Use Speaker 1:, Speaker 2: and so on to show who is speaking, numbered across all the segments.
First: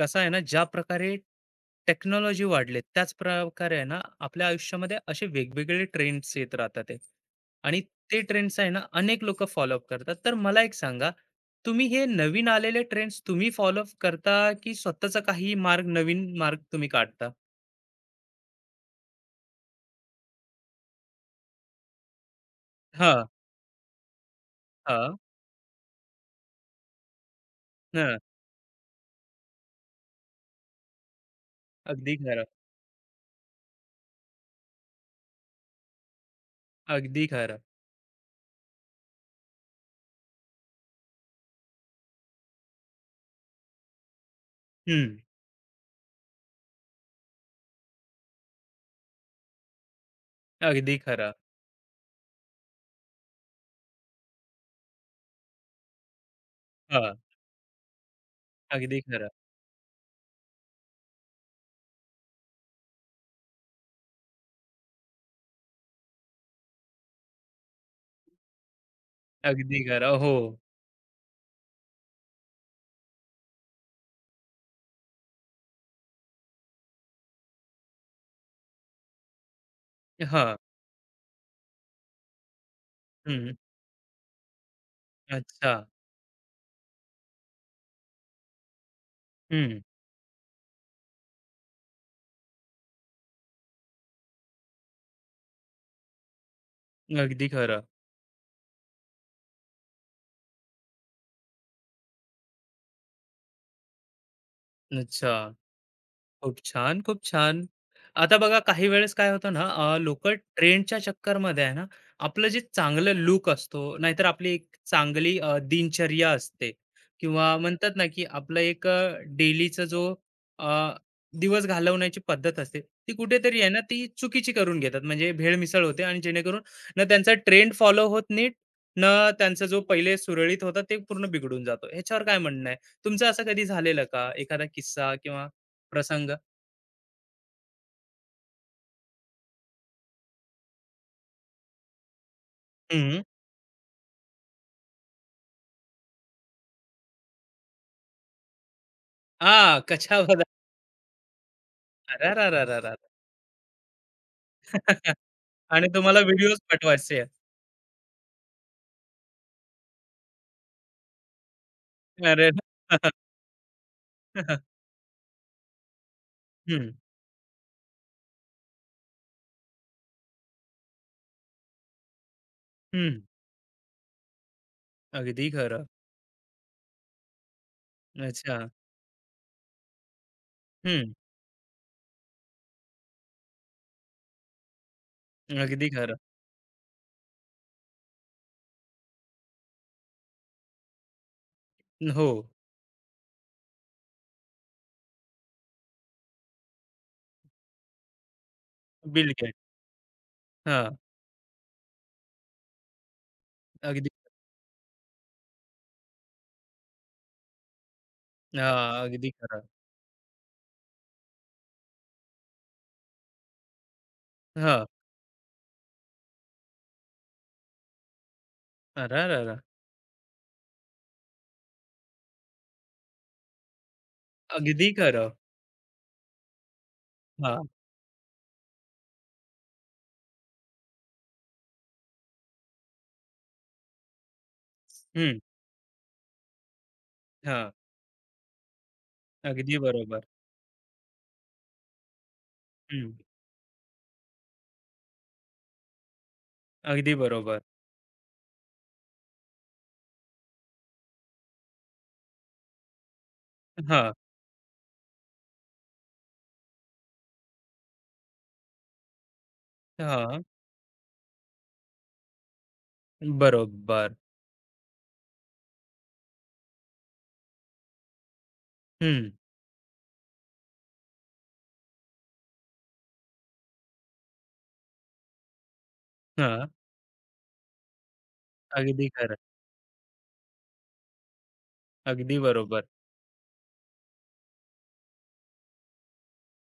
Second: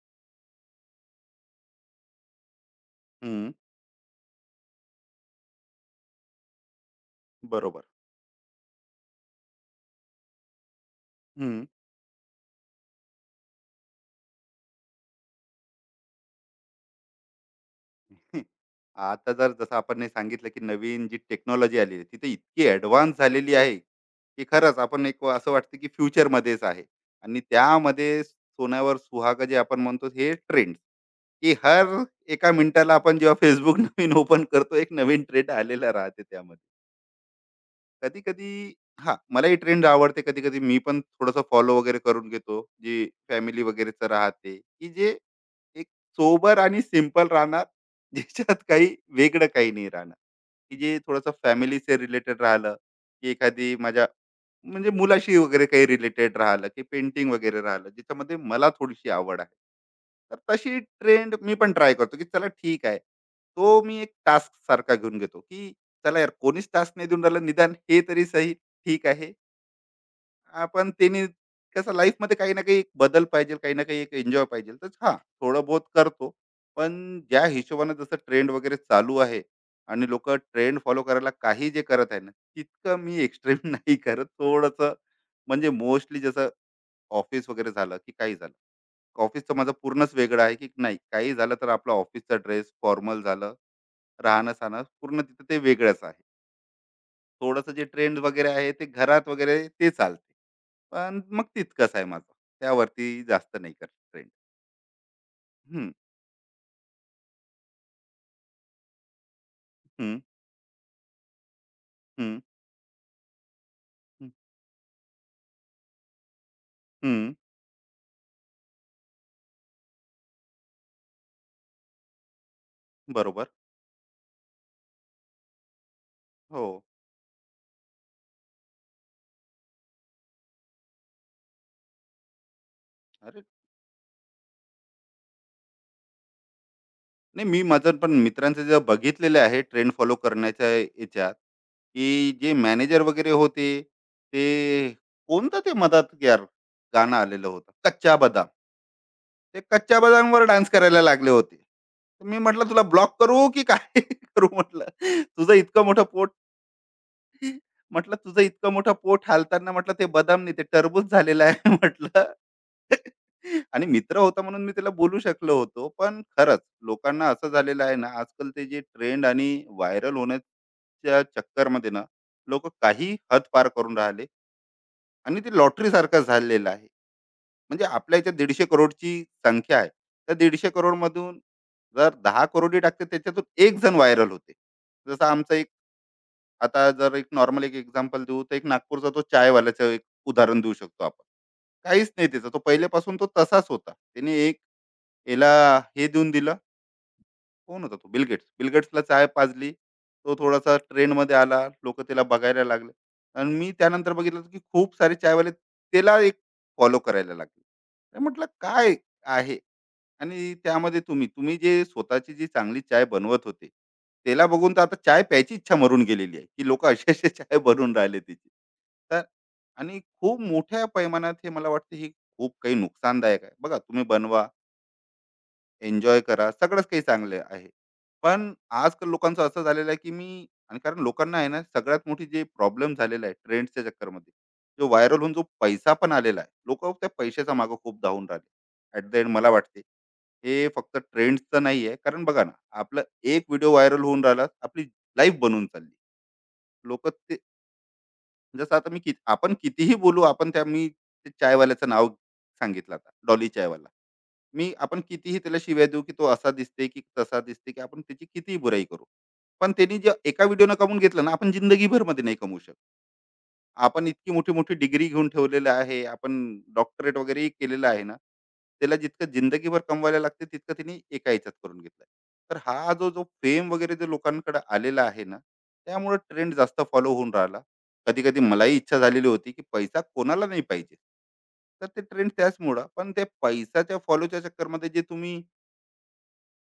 Speaker 1: कसं आहे ना, ज्या प्रकारे टेक्नॉलॉजी वाढली, त्याच
Speaker 2: हं,
Speaker 1: प्रकारे आहे ना, आपल्या आयुष्यामध्ये असे वेगवेगळे ट्रेंड्स येत राहतात आहे. आणि
Speaker 2: बरोबर.
Speaker 1: ते ट्रेंड्स आहे ना, अनेक लोकं फॉलोअप करतात. तर मला एक सांगा,
Speaker 2: हं.
Speaker 1: तुम्ही हे नवीन आलेले ट्रेंड्स फॉलोअप करता की स्वतःचा काही मार्ग नवीन मार्ग तुम्ही काढता?
Speaker 2: आता जर जसं आपण हे सांगितलं, की नवीन जी टेक्नॉलॉजी आली आहे, ती इतकी ॲडव्हान्स
Speaker 1: हां,
Speaker 2: झालेली आहे, की खरंच आपण
Speaker 1: हां,
Speaker 2: एक असं वाटतं, की फ्युचरमध्येच आहे. आणि
Speaker 1: हां.
Speaker 2: त्यामध्ये सोन्यावर सुहागा जे आपण म्हणतो, हे ट्रेंड, की हर
Speaker 1: अगदी खरं,
Speaker 2: एका मिनिटाला आपण जेव्हा Facebook नवीन ओपन करतो, एक नवीन ट्रेंड आलेला राहते त्यामध्ये.
Speaker 1: अगदी खरं.
Speaker 2: कधी कधी हा मलाही ट्रेंड आवडते, कधी कधी मी पण थोडस फॉलो वगैरे करून घेतो जे फॅमिली वगैरेच राहते, की
Speaker 1: हं,
Speaker 2: जे एक सोबर आणि सिम्पल राहणार ज्याच्यात काही वेगळं काही नाही राहणार, की
Speaker 1: अगदी
Speaker 2: जे थोडंसं
Speaker 1: खरं.
Speaker 2: फॅमिलीचे रिलेटेड राहिलं, की एखादी माझ्या म्हणजे मुलाशी वगैरे काही रिलेटेड राहिलं, की
Speaker 1: हां,
Speaker 2: पेंटिंग वगैरे राहिलं ज्याच्यामध्ये मला
Speaker 1: अगदी
Speaker 2: थोडीशी
Speaker 1: खरं,
Speaker 2: आवड आहे. तर तशी ट्रेंड मी पण ट्राय करतो, की चला ठीक आहे, तो मी एक टास्क सारखा घेऊन घेतो, की चला यार, कोणीच टास्क नाही देऊन राहिलं, निदान हे तरी सही, ठीक आहे.
Speaker 1: अगदी खरं. हो.
Speaker 2: आपण त्यांनी कसं, लाईफ मध्ये काही ना काही एक बदल पाहिजे, काही ना काही एक एन्जॉय पाहिजे, तर हा थोडं बहुत करतो. पण ज्या हिशोबाने जसं ट्रेंड वगैरे चालू आहे आणि लोक
Speaker 1: हां.
Speaker 2: ट्रेंड फॉलो करायला काही जे करत आहे ना, तितकं मी
Speaker 1: हं.
Speaker 2: एक्स्ट्रीम नाही करत थोडंसं. म्हणजे
Speaker 1: अच्छा.
Speaker 2: मोस्टली जसं ऑफिस वगैरे झालं, की काही झालं, ऑफिसचं माझं
Speaker 1: हं.
Speaker 2: पूर्णच वेगळं आहे, की नाही काही झालं तर आपला ऑफिसचा ड्रेस फॉर्मल झालं, राहणं सहाणं पूर्ण तिथं ते वेगळंच आहे.
Speaker 1: अगदी
Speaker 2: थोडंसं जे
Speaker 1: खरं.
Speaker 2: ट्रेंड वगैरे आहे ते घरात वगैरे ते चालते. पण मग तितकंच आहे माझं. त्यावरती जास्त नाही करत ट्रेंड.
Speaker 1: अच्छा.
Speaker 2: हं,
Speaker 1: खूप छान, खूप छान. आता बघा काही वेळेस काय होतं ना,
Speaker 2: हं,
Speaker 1: लोकं ट्रेंडच्या चक्करमध्ये आहे ना,
Speaker 2: हं,
Speaker 1: आपलं जे चांगलं लूक असतो, नाहीतर
Speaker 2: हं,
Speaker 1: आपली एक चांगली दिनचर्या असते
Speaker 2: हं.
Speaker 1: किंवा म्हणतात ना, की आपलं एक डेलीचा जो अ, दिवस घालवण्याची पद्धत असते, ती
Speaker 2: बरोबर.
Speaker 1: कुठेतरी आहे ना, ती चुकीची करून घेतात. म्हणजे भेळमिसळ होते आणि जेणेकरून
Speaker 2: हो.
Speaker 1: ना त्यांचा ट्रेंड फॉलो होत नीट, ना त्यांचा जो पहिले सुरळीत होता, ते पूर्ण बिघडून जातो. ह्याच्यावर काय म्हणणं आहे? तुमचं असं
Speaker 2: अरे
Speaker 1: कधी झालेलं का? एखादा किस्सा किंवा प्रसंग?
Speaker 2: नाही, मी माझं पण मित्रांचं जे बघितलेलं आहे ट्रेंड फॉलो करण्याच्या ह्याच्यात, की जे मॅनेजर
Speaker 1: हं.
Speaker 2: वगैरे होते, ते कोणतं ते मधात यार गाणं आलेलं होतं, कच्चा बदाम. ते
Speaker 1: हां,
Speaker 2: कच्च्या
Speaker 1: कशावर?
Speaker 2: बदामवर डान्स करायला लागले होते. तर मी म्हटलं, "तुला
Speaker 1: अरेरेरेरेरे!
Speaker 2: ब्लॉक करू की काय करू?" म्हटलं. "तुझं इतकं
Speaker 1: आणि
Speaker 2: मोठं
Speaker 1: तुम्हाला
Speaker 2: पोट"
Speaker 1: व्हिडिओज पाठवायचे आहेत.
Speaker 2: म्हटलं, तुझं इतकं मोठं पोट हालताना, म्हटलं ते बदाम नाही ते टरबूज झालेलं आहे म्हटलं.
Speaker 1: अरे!
Speaker 2: आणि मित्र होता म्हणून मी त्याला बोलू शकलो होतो. पण खरंच
Speaker 1: हं,
Speaker 2: लोकांना असं झालेलं आहे ना, आजकाल ते जे ट्रेंड आणि व्हायरल होण्याच्या चक्करमध्ये ना, लोकं काही
Speaker 1: हं.
Speaker 2: हद पार करून राहिले आणि
Speaker 1: अगदी
Speaker 2: ते
Speaker 1: खरं.
Speaker 2: लॉटरीसारखं झालेलं आहे. म्हणजे आपल्या इथे
Speaker 1: अच्छा.
Speaker 2: 150 करोडची संख्या आहे. त्या 150
Speaker 1: हं.
Speaker 2: करोडमधून जर 10 करोडही टाकते त्याच्यातून एक जण व्हायरल होते. जसं आमचा एक,
Speaker 1: अगदी खरं.
Speaker 2: आता जर एक नॉर्मल एक एक्झाम्पल देऊ, तर एक नागपूरचा तो चायवाल्याचं एक उदाहरण देऊ शकतो आपण. काहीच नाही
Speaker 1: हो.
Speaker 2: त्याचं. तो पहिल्यापासून तो तसाच होता. त्याने एक, याला हे देऊन दिलं. कोण होता तो? Bill Gates. चाय
Speaker 1: बिल गेट्स.
Speaker 2: पाजली. तो थोडासा
Speaker 1: हां.
Speaker 2: ट्रेंडमध्ये आला. लोकं त्याला बघायला लागले. आणि मी
Speaker 1: अगदी
Speaker 2: त्यानंतर बघितलं, की खूप सारे चायवाले त्याला एक फॉलो करायला लागले. तर म्हटलं काय
Speaker 1: हां, अगदी
Speaker 2: आहे?
Speaker 1: खरं.
Speaker 2: आणि त्यामध्ये तुम्ही तुम्ही जे स्वतःची जी चांगली चाय बनवत होते, त्याला बघून तर
Speaker 1: हां.
Speaker 2: आता चाय प्यायची इच्छा मरून गेलेली आहे, की लोकं असे-असे चाय बनवून राहिले तिची. तर
Speaker 1: अरेरेरे!
Speaker 2: आणि खूप मोठ्या पैमानात हे मला वाटतं, हे खूप काही नुकसानदायक आहे. बघा तुम्ही बनवा,
Speaker 1: अगदी खरं.
Speaker 2: एन्जॉय करा, सगळंच काही चांगलं
Speaker 1: हां.
Speaker 2: आहे. पण आजकाल लोकांचं असं झालेलं आहे, की मी आणि कारण लोकांना आहे ना, सगळ्यात मोठी जी प्रॉब्लेम झालेला आहे ट्रेंड्सच्या चक्करमध्ये, जो व्हायरल होऊन
Speaker 1: हं.
Speaker 2: जो पैसा पण आलेला आहे, लोकं त्या पैशाच्या
Speaker 1: हां.
Speaker 2: मागे खूप धावून राहिले. ॲट द एंड मला
Speaker 1: अगदी
Speaker 2: वाटते,
Speaker 1: बरोबर.
Speaker 2: हे फक्त ट्रेंड्सचं नाही आहे. कारण बघा ना, आपला
Speaker 1: हं.
Speaker 2: एक व्हिडिओ व्हायरल होऊन राहिला, आपली लाईफ बनून चालली. लोकं
Speaker 1: अगदी
Speaker 2: ते
Speaker 1: बरोबर.
Speaker 2: जसं आता मी कित आपण कितीही बोलू, आपण त्या मी ते चायवाल्याचं नाव सांगितलं आता, डॉली चायवाला.
Speaker 1: हां.
Speaker 2: मी आपण कितीही त्याला शिव्या देऊ, की तो असा दिसते की तसा दिसते, की आपण त्याची कितीही बुराई करू, पण त्यांनी जे
Speaker 1: हां.
Speaker 2: एका व्हिडिओनं कमवून घेतलं ना, आपण जिंदगीभर मध्ये नाही कमवू शकत. आपण
Speaker 1: बरोबर.
Speaker 2: इतकी मोठी मोठी डिग्री घेऊन ठेवलेलं आहे, आपण डॉक्टरेट वगैरेही केलेलं आहे ना, त्याला
Speaker 1: हं.
Speaker 2: जितकं जिंदगीभर कमवायला लागते, तितकं तिने एका ह्याच्यात करून घेतलंय. तर हा जो जो फेम वगैरे जो लोकांकडे आलेला आहे ना, त्यामुळे ट्रेंड
Speaker 1: हां.
Speaker 2: जास्त फॉलो होऊन राहिला. कधी कधी मलाही इच्छा
Speaker 1: अगदी
Speaker 2: झालेली
Speaker 1: खरं.
Speaker 2: होती, की पैसा कोणाला नाही पाहिजे. तर ते ट्रेंड
Speaker 1: अगदी बरोबर.
Speaker 2: त्याचमुळं, पण ते पैसाच्या फॉलोच्या चक्करमध्ये जे तुम्ही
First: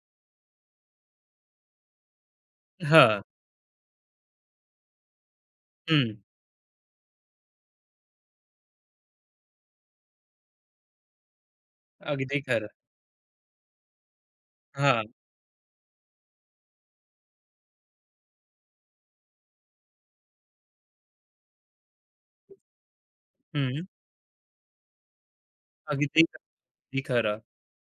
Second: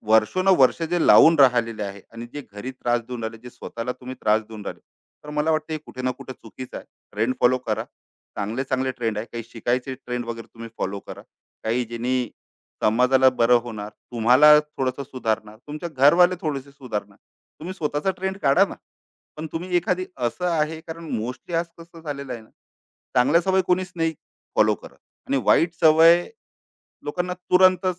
Speaker 2: वर्षोनवर्ष जे लावून राहिलेले आहे आणि जे घरी त्रास
Speaker 1: हां.
Speaker 2: देऊन राहिले, जे स्वतःला तुम्ही त्रास देऊन राहिले, तर मला वाटतं हे कुठे ना
Speaker 1: हं.
Speaker 2: कुठे चुकीचं आहे. ट्रेंड फॉलो करा. चांगले-चांगले ट्रेंड आहे. काही शिकायचे ट्रेंड वगैरे तुम्ही फॉलो करा. काही ज्यांनी
Speaker 1: अगदी खरं.
Speaker 2: समाजाला बरं होणार, तुम्हाला थोडंसं
Speaker 1: हां.
Speaker 2: सुधारणार, तुमच्या घरवाले थोडेसे सुधारणार. तुम्ही स्वतःचा ट्रेंड काढा ना. पण तुम्ही एखादी असं आहे, कारण मोस्टली आज कसं झालेलं आहे ना, चांगल्या सवय
Speaker 1: हं.
Speaker 2: कोणीच नाही फॉलो करत आणि वाईट
Speaker 1: अगदी,
Speaker 2: सवय
Speaker 1: अगदी
Speaker 2: लोकांना
Speaker 1: खरं.
Speaker 2: तुरंतच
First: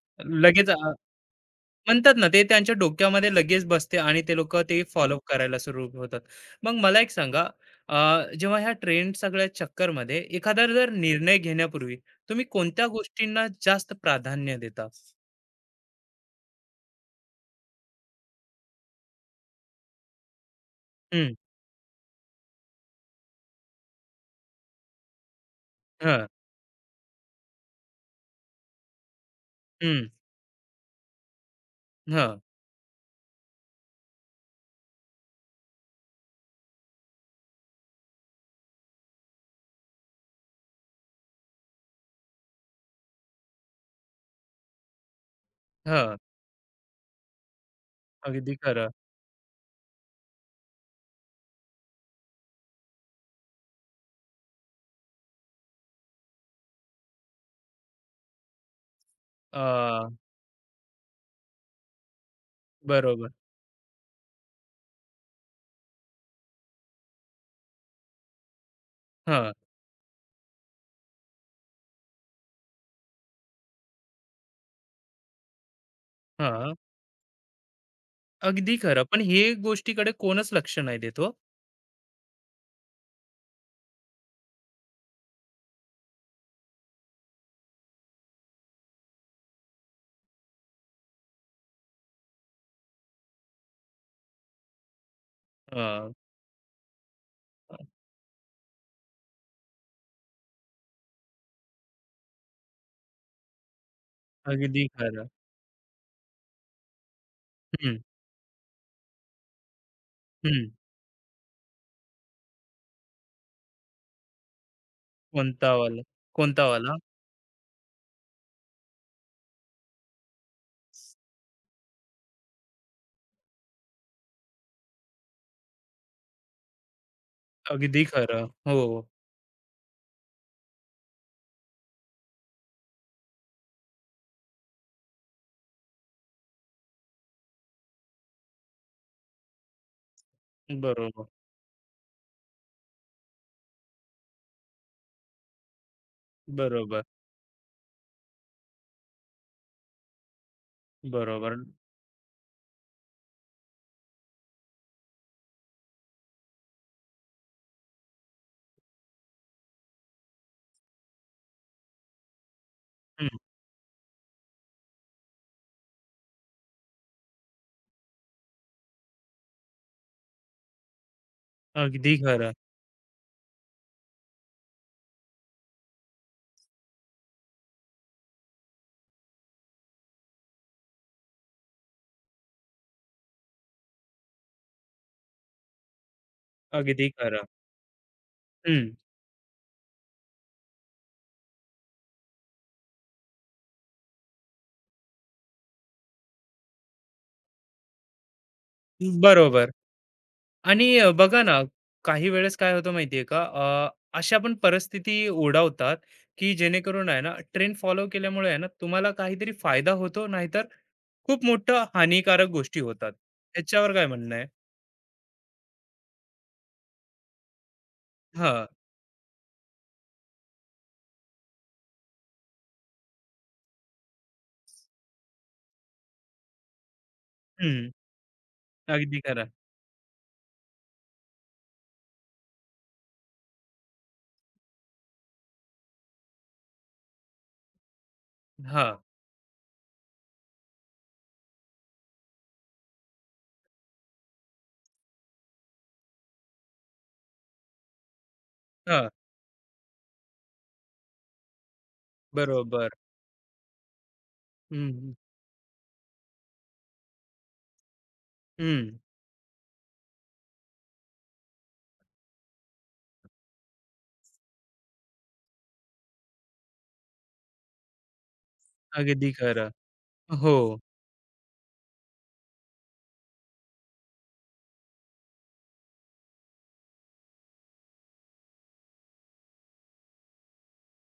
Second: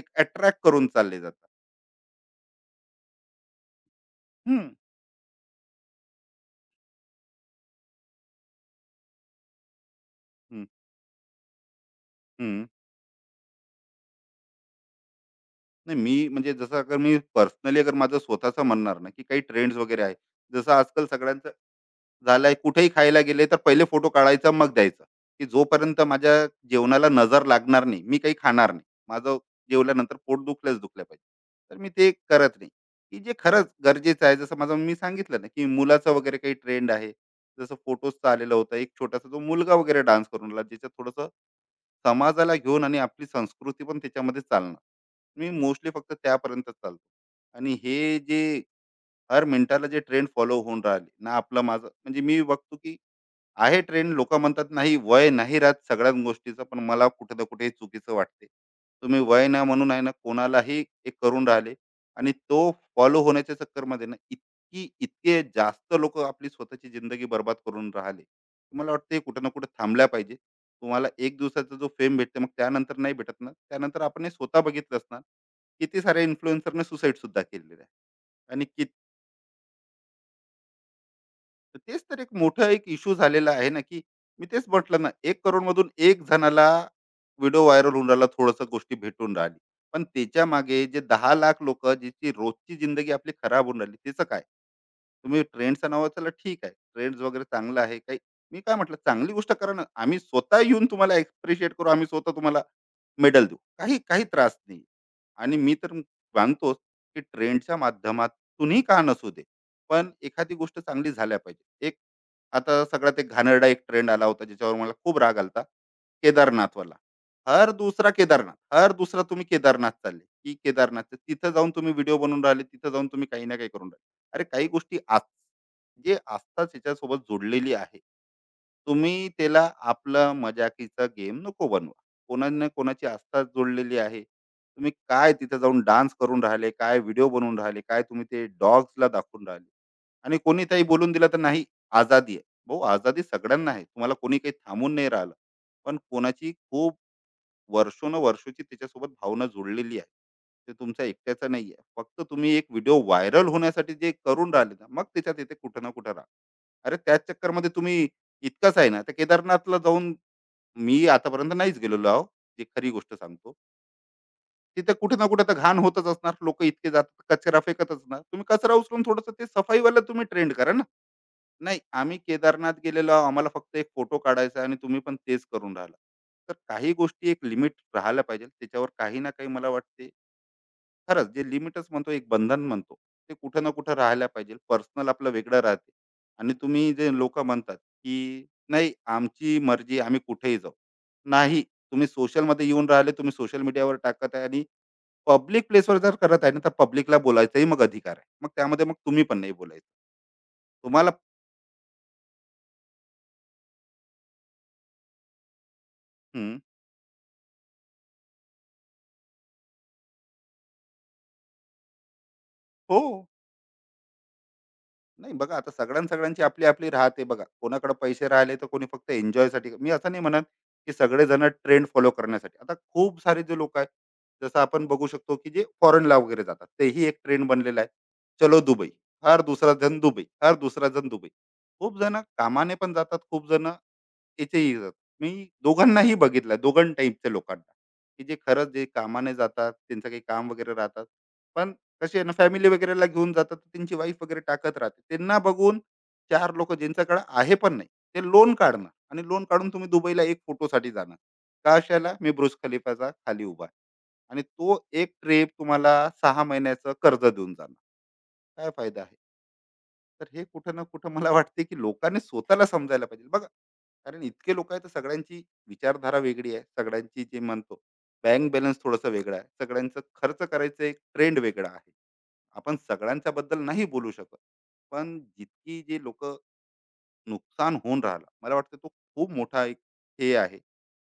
Speaker 2: एक अट्रॅक्ट
Speaker 1: लगेच
Speaker 2: करून चालले जाते.
Speaker 1: म्हणतात ना, ते त्यांच्या डोक्यामध्ये लगेच बसते आणि ते लोकं
Speaker 2: हं,
Speaker 1: ते फॉलो करायला सुरू होतात. मग मला एक सांगा, अ, जेव्हा ह्या ट्रेंड सगळ्या चक्करमध्ये
Speaker 2: हं,
Speaker 1: एखादा जर निर्णय घेण्यापूर्वी तुम्ही
Speaker 2: हं.
Speaker 1: कोणत्या गोष्टींना जास्त प्राधान्य देता?
Speaker 2: नाही, मी म्हणजे जसं अगर मी पर्सनली अगर माझं स्वतःचं म्हणणार ना, की काही ट्रेंड्स वगैरे आहे. जसं आजकाल
Speaker 1: हं.
Speaker 2: सगळ्यांचं झालाय, कुठेही खायला गेले तर पहिले फोटो काढायचा मग द्यायचा, की जोपर्यंत
Speaker 1: हां.
Speaker 2: माझ्या जेवणाला नजर लागणार नाही, मी काही खाणार नाही. माझं
Speaker 1: हं.
Speaker 2: जेवल्यानंतर पोट दुखल्याच दुखलं पाहिजे. तर मी ते
Speaker 1: हां.
Speaker 2: करत नाही, की जे खरंच गरजेचं आहे. जसं माझं मी सांगितलं ना, की मुलाचं वगैरे काही ट्रेंड आहे. जसं फोटोजचं आलेलं होतं. एक छोटासा जो मुलगा वगैरे डान्स करून राहिला, ज्याच्यात थोडंसं समाजाला घेऊन आणि आपली संस्कृती पण त्याच्यामध्ये चालणं. मी मोस्टली फक्त
Speaker 1: हां.
Speaker 2: त्यापर्यंतच चालतो. आणि हे
Speaker 1: अगदी
Speaker 2: जे
Speaker 1: खरं.
Speaker 2: हर मिनिटाला जे ट्रेंड फॉलो होऊन राहिले ना, आपलं माझं म्हणजे मी बघतो, की आहे ट्रेंड, लोक म्हणतात नाही वय नाही राहत सगळ्याच गोष्टीचं, पण मला कुठे ना कुठे हे चुकीचं वाटते. तुम्ही वय ना म्हणून आहे
Speaker 1: अ,
Speaker 2: ना, कोणालाही एक करून राहिले आणि तो फॉलो
Speaker 1: बरोबर.
Speaker 2: होण्याच्या चक्करमध्ये ना, इतके जास्त लोक आपली स्वतःची जिंदगी बर्बाद करून राहिले. मला वाटते कुठं ना
Speaker 1: हां.
Speaker 2: कुठं थांबल्या पाहिजे. तुम्हाला एक दिवसाचा जो फेम भेटते, मग त्यानंतर नाही भेटत ना, त्यानंतर आपण हे स्वतः बघितलं असणार किती सारे
Speaker 1: हां.
Speaker 2: इन्फ्लुएन्सरने सुसाईड सुद्धा केलेले आहे. आणि
Speaker 1: अगदी खरं. पण हे गोष्टीकडे कोणच लक्ष नाही देत हो.
Speaker 2: तर तेच तर एक मोठं एक इश्यू झालेला आहे ना, की मी तेच म्हटलं ना, 1 करोड मधून 1 जणाला व्हिडिओ व्हायरल होऊन राहिला, थोडंसं गोष्टी भेटून राहिली. पण त्याच्या मागे जे 10 लाख लोकं ज्याची रोजची जिंदगी आपली खराब होऊन राहिली, त्याचं काय? तुम्ही ट्रेंड्सचं नाव चला ठीक आहे. ट्रेंड्स वगैरे चांगलं आहे काही. मी काय म्हटलं, चांगली गोष्ट करा ना. आम्ही स्वतः येऊन तुम्हाला ॲप्रिशिएट करू. आम्ही स्वतः तुम्हाला मेडल देऊ. काही काही त्रास नाही.
Speaker 1: अगदी खरं.
Speaker 2: आणि मी तर मानतोच, की ट्रेंडच्या
Speaker 1: हं.
Speaker 2: माध्यमातूनही का नसू दे, पण एखादी
Speaker 1: हं.
Speaker 2: गोष्ट चांगली झाल्या पाहिजे. एक आता सगळ्यात एक घाणेरडा एक ट्रेंड आला होता, ज्याच्यावर मला खूप राग आला होता.
Speaker 1: कोणता वाला? कोणता वाला?
Speaker 2: केदारनाथवाला. हर दुसरा केदारनाथ, हर दुसरा तुम्ही केदारनाथ चालले, की केदारनाथ. तिथं जाऊन तुम्ही व्हिडिओ बनवून राहिले, तिथं जाऊन तुम्ही काही ना काही करून राहिले. अरे काही गोष्टी आज जे आस्थाच याच्यासोबत जोडलेली आहे.
Speaker 1: अगदी खरं. हो.
Speaker 2: तुम्ही त्याला आपला मजाकीचा गेम नको बनवा. कोणा ना कोणाची आस्था जोडलेली आहे. तुम्ही काय तिथे जाऊन डान्स करून राहिले, काय व्हिडिओ बनवून राहिले, काय तुम्ही ते डॉग्सला दाखवून राहिले. आणि कोणी काही बोलून
Speaker 1: बरोबर,
Speaker 2: दिलं तर नाही, आजादी आहे भाऊ, आजादी सगळ्यांना आहे, तुम्हाला कोणी काही थांबून नाही राहिलं. पण कोणाची खूप
Speaker 1: बरोबर,
Speaker 2: वर्षोन वर्षोची त्याच्यासोबत भावना जुळलेली आहे. ते तुमच्या एकट्याचं
Speaker 1: बरोबर.
Speaker 2: नाही आहे, फक्त तुम्ही एक व्हिडिओ व्हायरल होण्यासाठी जे करून राहिले ना, मग त्याच्यात येते कुठं ना कुठं राहा. अरे त्याच चक्करमध्ये तुम्ही, इतकंच आहे ना, तर केदारनाथला जाऊन मी आतापर्यंत नाहीच गेलेलो आहो, जी खरी गोष्ट
Speaker 1: हं.
Speaker 2: सांगतो. तिथे कुठे ना कुठे तर घाण होतच असणार, लोक इतके जातात कचरा फेकत असणार, तुम्ही कचरा उचलून थोडस ते सफाईवाला तुम्ही ट्रेंड करा ना. नाही,
Speaker 1: अगदी
Speaker 2: आम्ही
Speaker 1: खरं,
Speaker 2: केदारनाथ गेलेलो आहोत. आम्हाला फक्त एक फोटो काढायचा आहे आणि तुम्ही पण तेच करून राहिला. तर काही गोष्टी एक लिमिट राहायला पाहिजे. त्याच्यावर काही ना काही मला वाटते, खरंच जे लिमिटच म्हणतो, एक बंधन म्हणतो, ते कुठं ना कुठं राहायला पाहिजे. पर्सनल आपलं वेगळं राहते आणि तुम्ही
Speaker 1: अगदी
Speaker 2: जे
Speaker 1: खरं.
Speaker 2: लोकं म्हणतात, की
Speaker 1: हं.
Speaker 2: नाही आमची मर्जी आम्ही कुठेही जाऊ. नाही, तुम्ही सोशलमध्ये येऊन राहिले, तुम्ही सोशल मीडियावर टाकत आहे आणि पब्लिक प्लेसवर जर करत आहे ना, तर पब्लिकला बोलायचाही मग अधिकार आहे. मग त्यामध्ये मग तुम्ही पण नाही
Speaker 1: बरोबर.
Speaker 2: बोलायचं.
Speaker 1: आणि
Speaker 2: तुम्हाला
Speaker 1: बघा ना, काही वेळेस काय होतं माहितीये का? अशा पण परिस्थिती ओढावतात, की
Speaker 2: हं.
Speaker 1: जेणेकरून आहे ना, ट्रेंड फॉलो केल्यामुळे आहे ना, तुम्हाला काहीतरी फायदा होतो, नाहीतर खूप मोठं हानिकारक गोष्टी
Speaker 2: हो.
Speaker 1: होतात. ह्याच्यावर काय म्हणणं आहे?
Speaker 2: नाही बघा, आता सगळ्यांची आपली आपली राहते. बघा कोणाकडे पैसे राहिले
Speaker 1: हां.
Speaker 2: तर कोणी फक्त एन्जॉयसाठी, मी असं नाही म्हणत की सगळेजण ट्रेंड फॉलो करण्यासाठी. आता खूप सारे जे लोक आहेत, जसं आपण बघू शकतो की जे फॉरेनला वगैरे जातात, तेही एक ट्रेंड बनलेला आहे.
Speaker 1: हं.
Speaker 2: चलो दुबई.
Speaker 1: अगदी
Speaker 2: हर
Speaker 1: खरं.
Speaker 2: दुसरा जण दुबई, हर दुसरा जण दुबई. खूप जण कामाने पण जातात, खूप जण त्याचेही जात. मी दोघांनाही बघितलं, दोघं टाईपच्या लोकांना, की जे खरंच जे
Speaker 1: हां,
Speaker 2: कामाने जातात, त्यांचं काही काम वगैरे राहतात. पण कसे आहे ना, फॅमिली वगैरेला घेऊन जातात, त्यांची वाईफ वगैरे टाकत राहते. त्यांना बघून चार लोक ज्यांच्याकडे आहे पण नाही, ते लोन काढणं
Speaker 1: हां.
Speaker 2: आणि लोन काढून तुम्ही दुबईला एक फोटोसाठी जाणार. कशाला? मी बुर्ज
Speaker 1: बरोबर.
Speaker 2: खलिफाचा खाली उभा आहे, आणि तो
Speaker 1: हं,
Speaker 2: एक
Speaker 1: हं.
Speaker 2: ट्रिप तुम्हाला 6 महिन्याचं कर्ज देऊन जाणार. काय फायदा आहे? तर हे कुठं ना कुठं मला वाटते की लोकांनी स्वतःला समजायला पाहिजे बघा. कारण इतके लोक आहेत तर सगळ्यांची विचारधारा वेगळी आहे, सगळ्यांची जे म्हणतो बँक बॅलन्स थोडासा
Speaker 1: अगदी
Speaker 2: वेगळा आहे,
Speaker 1: खरं.
Speaker 2: सगळ्यांचं खर्च
Speaker 1: हो.
Speaker 2: करायचं एक ट्रेंड वेगळा आहे. आपण सगळ्यांच्या बद्दल नाही बोलू शकत, पण जितकी जे लोक नुकसान होऊन राहिलं मला वाटतं तो खूप मोठा एक हे आहे.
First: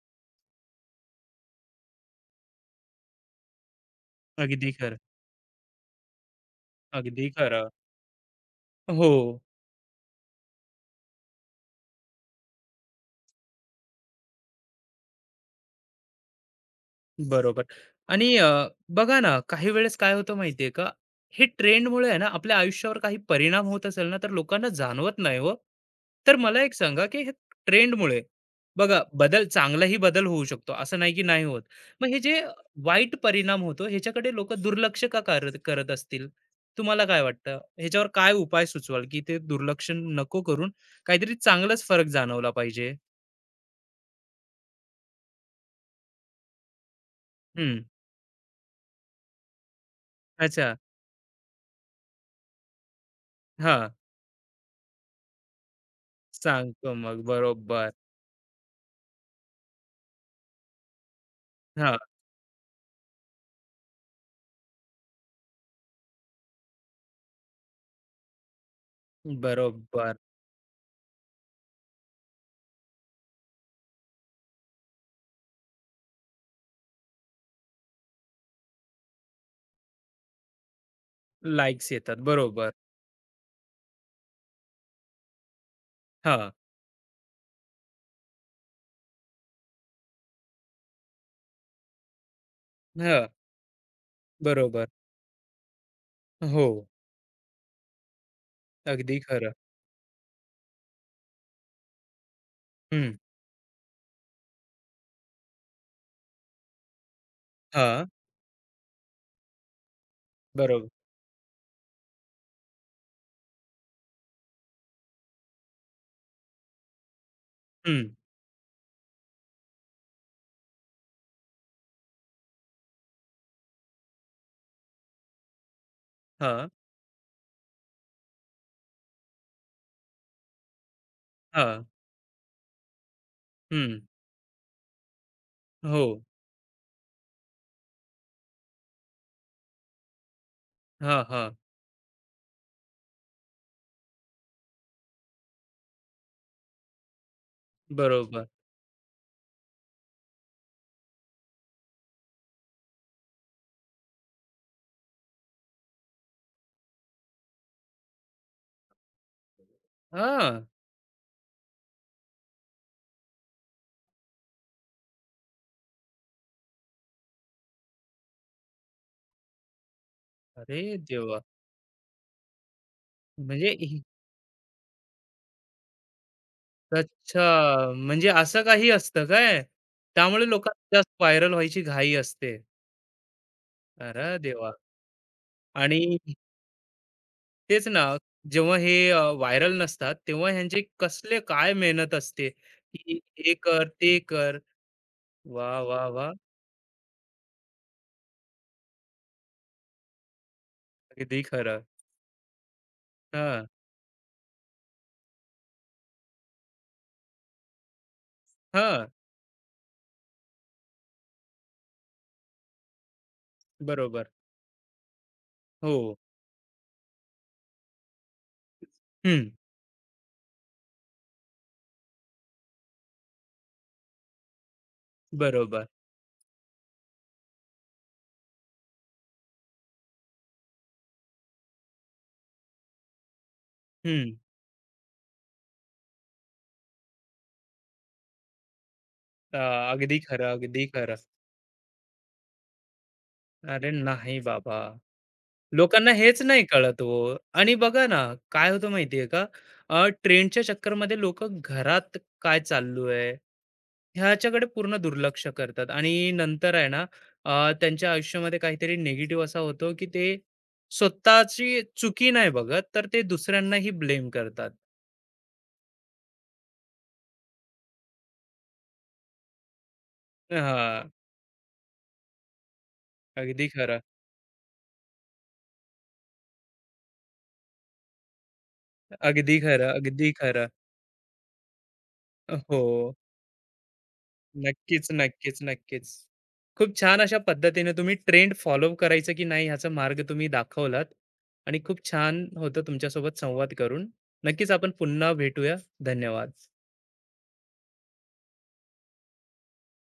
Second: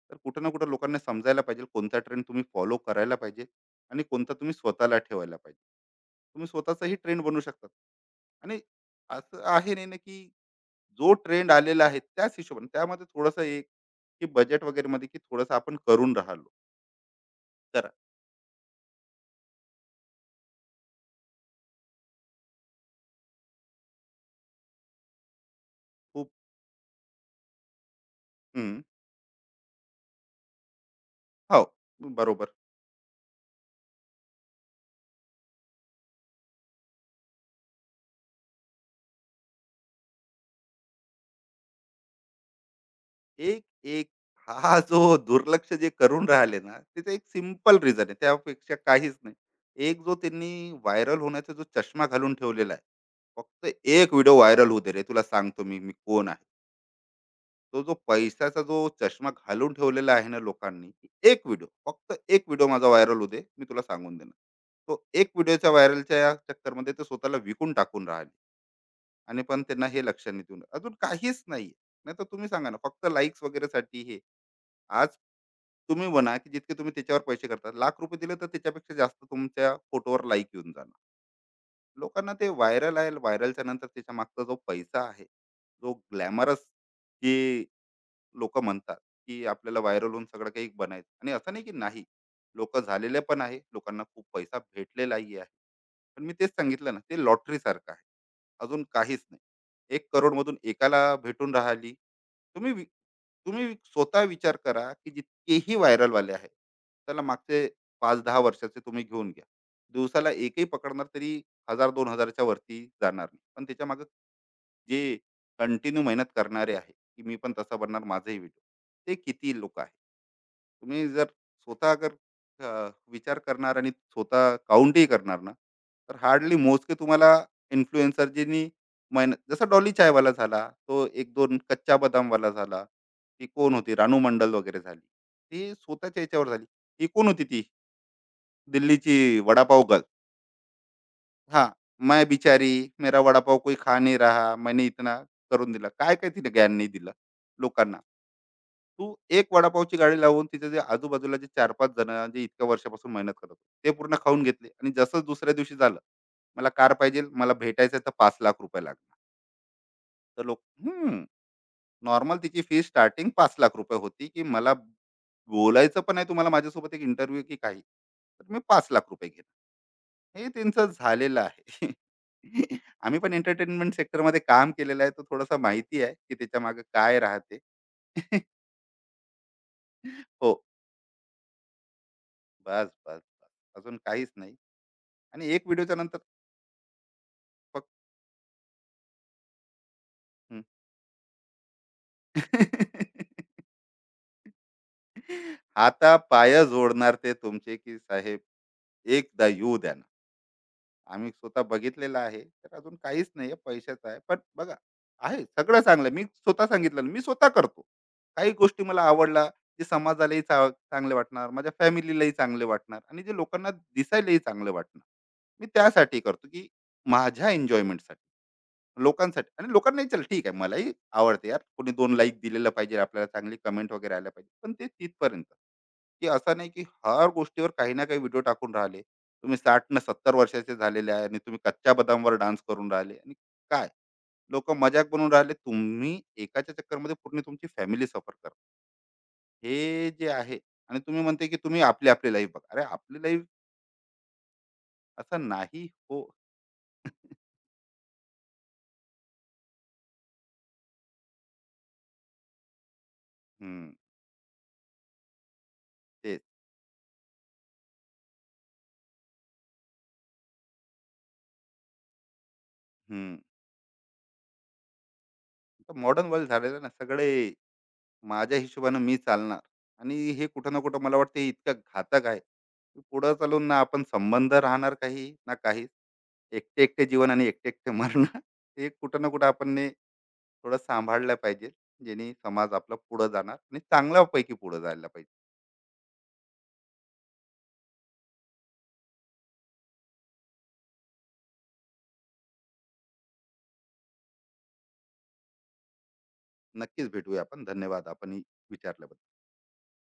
Speaker 2: तर कुठं ना कुठं लोकांना समजायला पाहिजे कोणता ट्रेंड तुम्ही फॉलो करायला पाहिजे आणि कोणता तुम्ही
Speaker 1: अगदी खरं.
Speaker 2: स्वतःला ठेवायला पाहिजे. तुम्ही स्वतःचाही ट्रेंड
Speaker 1: अगदी
Speaker 2: बनवू शकता.
Speaker 1: खरं.
Speaker 2: आणि
Speaker 1: हो.
Speaker 2: असं आहे नाही ना की जो ट्रेंड आलेला आहे त्याच हिशोबाने त्यामध्ये थोडंसं एक की बजेट वगैरे मध्ये की थोडंसं आपण करून राहिलो
Speaker 1: बरोबर.
Speaker 2: करा.
Speaker 1: आणि बघा ना, काही वेळेस काय होतं माहिती आहे का? हे ट्रेंडमुळे आहे ना, आपल्या आयुष्यावर काही परिणाम होत असेल ना, तर लोकांना जाणवत नाही हो.
Speaker 2: खूप.
Speaker 1: तर मला एक सांगा, की हे ट्रेंडमुळे
Speaker 2: हम्म,
Speaker 1: बघा, बदल चांगलाही बदल होऊ शकतो, असं नाही की नाही होत.
Speaker 2: हो,
Speaker 1: मग हे जे
Speaker 2: बरोबर.
Speaker 1: वाईट परिणाम होतो, ह्याच्याकडे लोकं दुर्लक्ष का करत करत असतील? तुम्हाला काय वाटतं? ह्याच्यावर काय उपाय सुचवाल, की ते दुर्लक्ष नको करून काहीतरी चांगलाच फरक जाणवला पाहिजे?
Speaker 2: एक हा जो दुर्लक्ष जे करून राहिले ना, त्याचं एक सिंपल
Speaker 1: हं.
Speaker 2: रिझन आहे. त्यापेक्षा काहीच नाही. एक जो त्यांनी
Speaker 1: अच्छा.
Speaker 2: व्हायरल होण्याचा जो चष्मा घालून ठेवलेला आहे. फक्त
Speaker 1: हां.
Speaker 2: एक व्हिडिओ व्हायरल होऊ रे, तुला सांगतो मी, मी कोण आहे.
Speaker 1: सांगतो मग.
Speaker 2: तो
Speaker 1: बरोबर.
Speaker 2: जो पैशाचा जो चष्मा घालून ठेवलेला आहे ना लोकांनी, की एक व्हिडिओ,
Speaker 1: हां.
Speaker 2: फक्त एक व्हिडिओ माझा व्हायरल होऊ मी तुला सांगून देणार. तो एक व्हिडिओच्या व्हायरलच्या चक्करमध्ये ते स्वतःला विकून टाकून राहिले. आणि पण त्यांना हे
Speaker 1: बरोबर.
Speaker 2: लक्षात नाही देऊन अजून काहीच नाही. नाहीतर तुम्ही सांगा ना, फक्त लाइक्स वगैरेसाठी हे. आज तुम्ही म्हणा की जितके तुम्ही त्याच्यावर पैसे करता लाख रुपये दिले तर त्याच्यापेक्षा जास्त तुमच्या फोटोवर लाईक येऊन जाणार.
Speaker 1: लाइक्स येतात.
Speaker 2: लोकांना ते
Speaker 1: बरोबर.
Speaker 2: व्हायरल आहे, व्हायरलच्या नंतर त्याच्या मागचा जो पैसा आहे, जो
Speaker 1: हां,
Speaker 2: ग्लॅमरस जे लोक म्हणतात की आपल्याला व्हायरल होऊन सगळं काही बनायचं. आणि असं नाही की नाही, लोक झालेले
Speaker 1: हां.
Speaker 2: पण आहे, लोकांना खूप पैसा
Speaker 1: बरोबर.
Speaker 2: भेटलेलाही आहे. पण मी तेच
Speaker 1: हो,
Speaker 2: सांगितलं ना, ते लॉटरी सारखं आहे. अजून
Speaker 1: अगदी
Speaker 2: काहीच नाही.
Speaker 1: खरं.
Speaker 2: 1 करोड मधून एकाला भेटून राहिली. तुम्ही वि-
Speaker 1: हं.
Speaker 2: तुम्ही स्वतः विचार करा की जितकेही व्हायरल वाले आहे त्याला मागचे
Speaker 1: हां.
Speaker 2: 5-10 वर्षाचे तुम्ही घेऊन घ्या, दिवसाला एकही
Speaker 1: बरोबर.
Speaker 2: पकडणार तरी 1000-2000 च्या वरती जाणार नाही. पण त्याच्या मागे जे कंटिन्यू मेहनत करणारे आहे की मी पण तसा बनणार,
Speaker 1: हं.
Speaker 2: माझाही व्हिडिओ, ते किती लोक आहे तुम्ही जर स्वतः अगर विचार करणार आणि स्वतः काउंटही करणार ना, तर हार्डली
Speaker 1: हा।
Speaker 2: मोजके तुम्हाला इन्फ्लुएन्सर ज्यांनी महिन जसा डॉली चायवाला झाला, तो एक दोन
Speaker 1: हां.
Speaker 2: कच्चा बदामवाला झाला, ती कोण होती
Speaker 1: हं.
Speaker 2: रानू मंडल वगैरे झाली, ती
Speaker 1: हो.
Speaker 2: स्वतःच्या याच्यावर झाली. ही कोण होती ती दिल्लीची वडापाव गर्ल.
Speaker 1: हां, हां.
Speaker 2: हा, मैं बिचारी मेरा वडापाव कोई खा नाही रहा मैंने इतना करून दिला, काय काय तिने ज्ञान नाही दिलं लोकांना.
Speaker 1: बरोबर.
Speaker 2: तू एक वडापावची गाडी लावून तिथे जे आजूबाजूला जे चार पाच जण जे इतक्या वर्षापासून मेहनत करत होते ते पूर्ण खाऊन घेतले. आणि जसं दुसऱ्या दिवशी झालं मला कार पाहिजे, मला भेटायचं आहे, तर 5 लाख रुपये लागणार. तर लोक
Speaker 1: हां.
Speaker 2: हम्म, नॉर्मल तिची फी स्टार्टिंग 5 लाख रुपये होती. की मला बोलायचं पण आहे तुम्हाला माझ्यासोबत एक इंटरव्ह्यू की काही, तर मी 5 लाख रुपये घेणार, हे
Speaker 1: अरे
Speaker 2: त्यांचं
Speaker 1: देवा!
Speaker 2: झालेलं आहे. आम्ही पण
Speaker 1: म्हणजे
Speaker 2: एंटरटेनमेंट
Speaker 1: ही
Speaker 2: सेक्टरमध्ये काम केलेलं आहे, तर थोडंसं माहिती आहे की त्याच्या मागे काय राहते.
Speaker 1: अच्छा. म्हणजे असं काही असतं काय? त्यामुळे
Speaker 2: हो.
Speaker 1: लोकांना जास्त व्हायरल व्हायची घाई असते.
Speaker 2: बस, बस, बस. अजून काहीच
Speaker 1: अरे
Speaker 2: नाही.
Speaker 1: देवा!
Speaker 2: आणि एक व्हिडिओच्या
Speaker 1: आणि
Speaker 2: नंतर
Speaker 1: तेच
Speaker 2: फक्त
Speaker 1: ना, जेव्हा हे व्हायरल नसतात, तेव्हा
Speaker 2: हं.
Speaker 1: ह्यांचे कसले काय मेहनत असते, की हे कर, ते कर. वा वा
Speaker 2: हाता
Speaker 1: वा
Speaker 2: पाय जोडणार ते तुमचे, की साहेब एकदा येऊ द्या ना. आम्ही
Speaker 1: अगदी
Speaker 2: स्वतः
Speaker 1: खरं.
Speaker 2: बघितलेलं आहे. तर अजून काहीच नाहीये,
Speaker 1: हां,
Speaker 2: पैशाचं आहे. पण बघा, आहे सगळं चांगलं, मी स्वतः सांगितलं ना, मी स्वतः करतो. काही गोष्टी मला
Speaker 1: हां.
Speaker 2: आवडल्या, जे समाजालाही चांगले वाटणार, माझ्या फॅमिलीलाही चांगले वाटणार आणि जे लोकांना
Speaker 1: बरोबर.
Speaker 2: दिसायलाही चांगलं वाटणार. मी
Speaker 1: हो.
Speaker 2: त्यासाठी करतो, की माझ्या एन्जॉयमेंटसाठी.
Speaker 1: हं.
Speaker 2: लोकांसाठी आणि लोकांना नाही, चल ठीक आहे, मलाही आवडते यार, कोणी दोन लाईक दिलेलं पाहिजे, आपल्याला चांगली कमेंट वगैरे आल्या पाहिजे, पण ते तिथपर्यंत.
Speaker 1: बरोबर.
Speaker 2: की असं नाही की हर गोष्टीवर काही ना काही व्हिडिओ टाकून राहिले, तुम्ही 60 न 70 वर्षाचे झालेले आहे आणि तुम्ही कच्च्या बदामवर डान्स करून राहिले आणि काय
Speaker 1: हं.
Speaker 2: लोक मजाक बनवून राहिले, तुम्ही एकाच्या चक्करमध्ये पूर्ण तुमची फॅमिली सफर करा,
Speaker 1: अ,
Speaker 2: हे
Speaker 1: अगदी
Speaker 2: जे
Speaker 1: खरं,
Speaker 2: आहे.
Speaker 1: अगदी
Speaker 2: आणि तुम्ही
Speaker 1: खरं.
Speaker 2: म्हणते की तुम्ही आपली आपली लाईफ बघा, अरे आपली लाईफ
Speaker 1: अरे नाही बाबा.
Speaker 2: असं नाही
Speaker 1: लोकांना
Speaker 2: हो.
Speaker 1: हेच नाही कळत हो. आणि बघा ना, काय होतं माहिती आहे का? ट्रेंडच्या चक्करमध्ये लोकं घरात काय चालू आहे,
Speaker 2: हम्म,
Speaker 1: ह्याच्याकडे पूर्ण दुर्लक्ष करतात आणि
Speaker 2: तेच.
Speaker 1: नंतर आहे ना, त्यांच्या आयुष्यामध्ये काहीतरी निगेटिव्ह असा होतो, की ते स्वतःची चुकी नाही बघत, तर ते
Speaker 2: हम्म,
Speaker 1: दुसऱ्यांनाही ब्लेम करतात.
Speaker 2: मॉडर्न वर्ल्ड झालेलं ना सगळे, माझ्या हिशोबानं मी चालणार. आणि हे कुठं ना कुठं
Speaker 1: हां.
Speaker 2: मला वाटतं हे इतकं घातक आहे की पुढं चालून
Speaker 1: अगदी
Speaker 2: ना
Speaker 1: खरं,
Speaker 2: आपण संबंध राहणार काही ना काही, एकटे एकटे जीवन आणि एकटे एकटे मरण. हे कुठं ना कुठं
Speaker 1: अगदी
Speaker 2: आपण ने
Speaker 1: खरं, अगदी खरं.
Speaker 2: थोडं सांभाळलं पाहिजे, जेणे समाज आपला
Speaker 1: हो.
Speaker 2: पुढं जाणार आणि चांगल्यापैकी पुढं
Speaker 1: नक्कीच,
Speaker 2: जायला पाहिजे.
Speaker 1: नक्कीच, नक्कीच. खूप छान अशा पद्धतीने तुम्ही ट्रेंड फॉलो करायचं की नाही ह्याचा मार्ग तुम्ही दाखवलात आणि खूप छान होतं तुमच्यासोबत संवाद करून. नक्कीच आपण पुन्हा भेटूया. धन्यवाद.
Speaker 2: नक्कीच भेटूया आपण. धन्यवाद आपण ही विचारल्याबद्दल.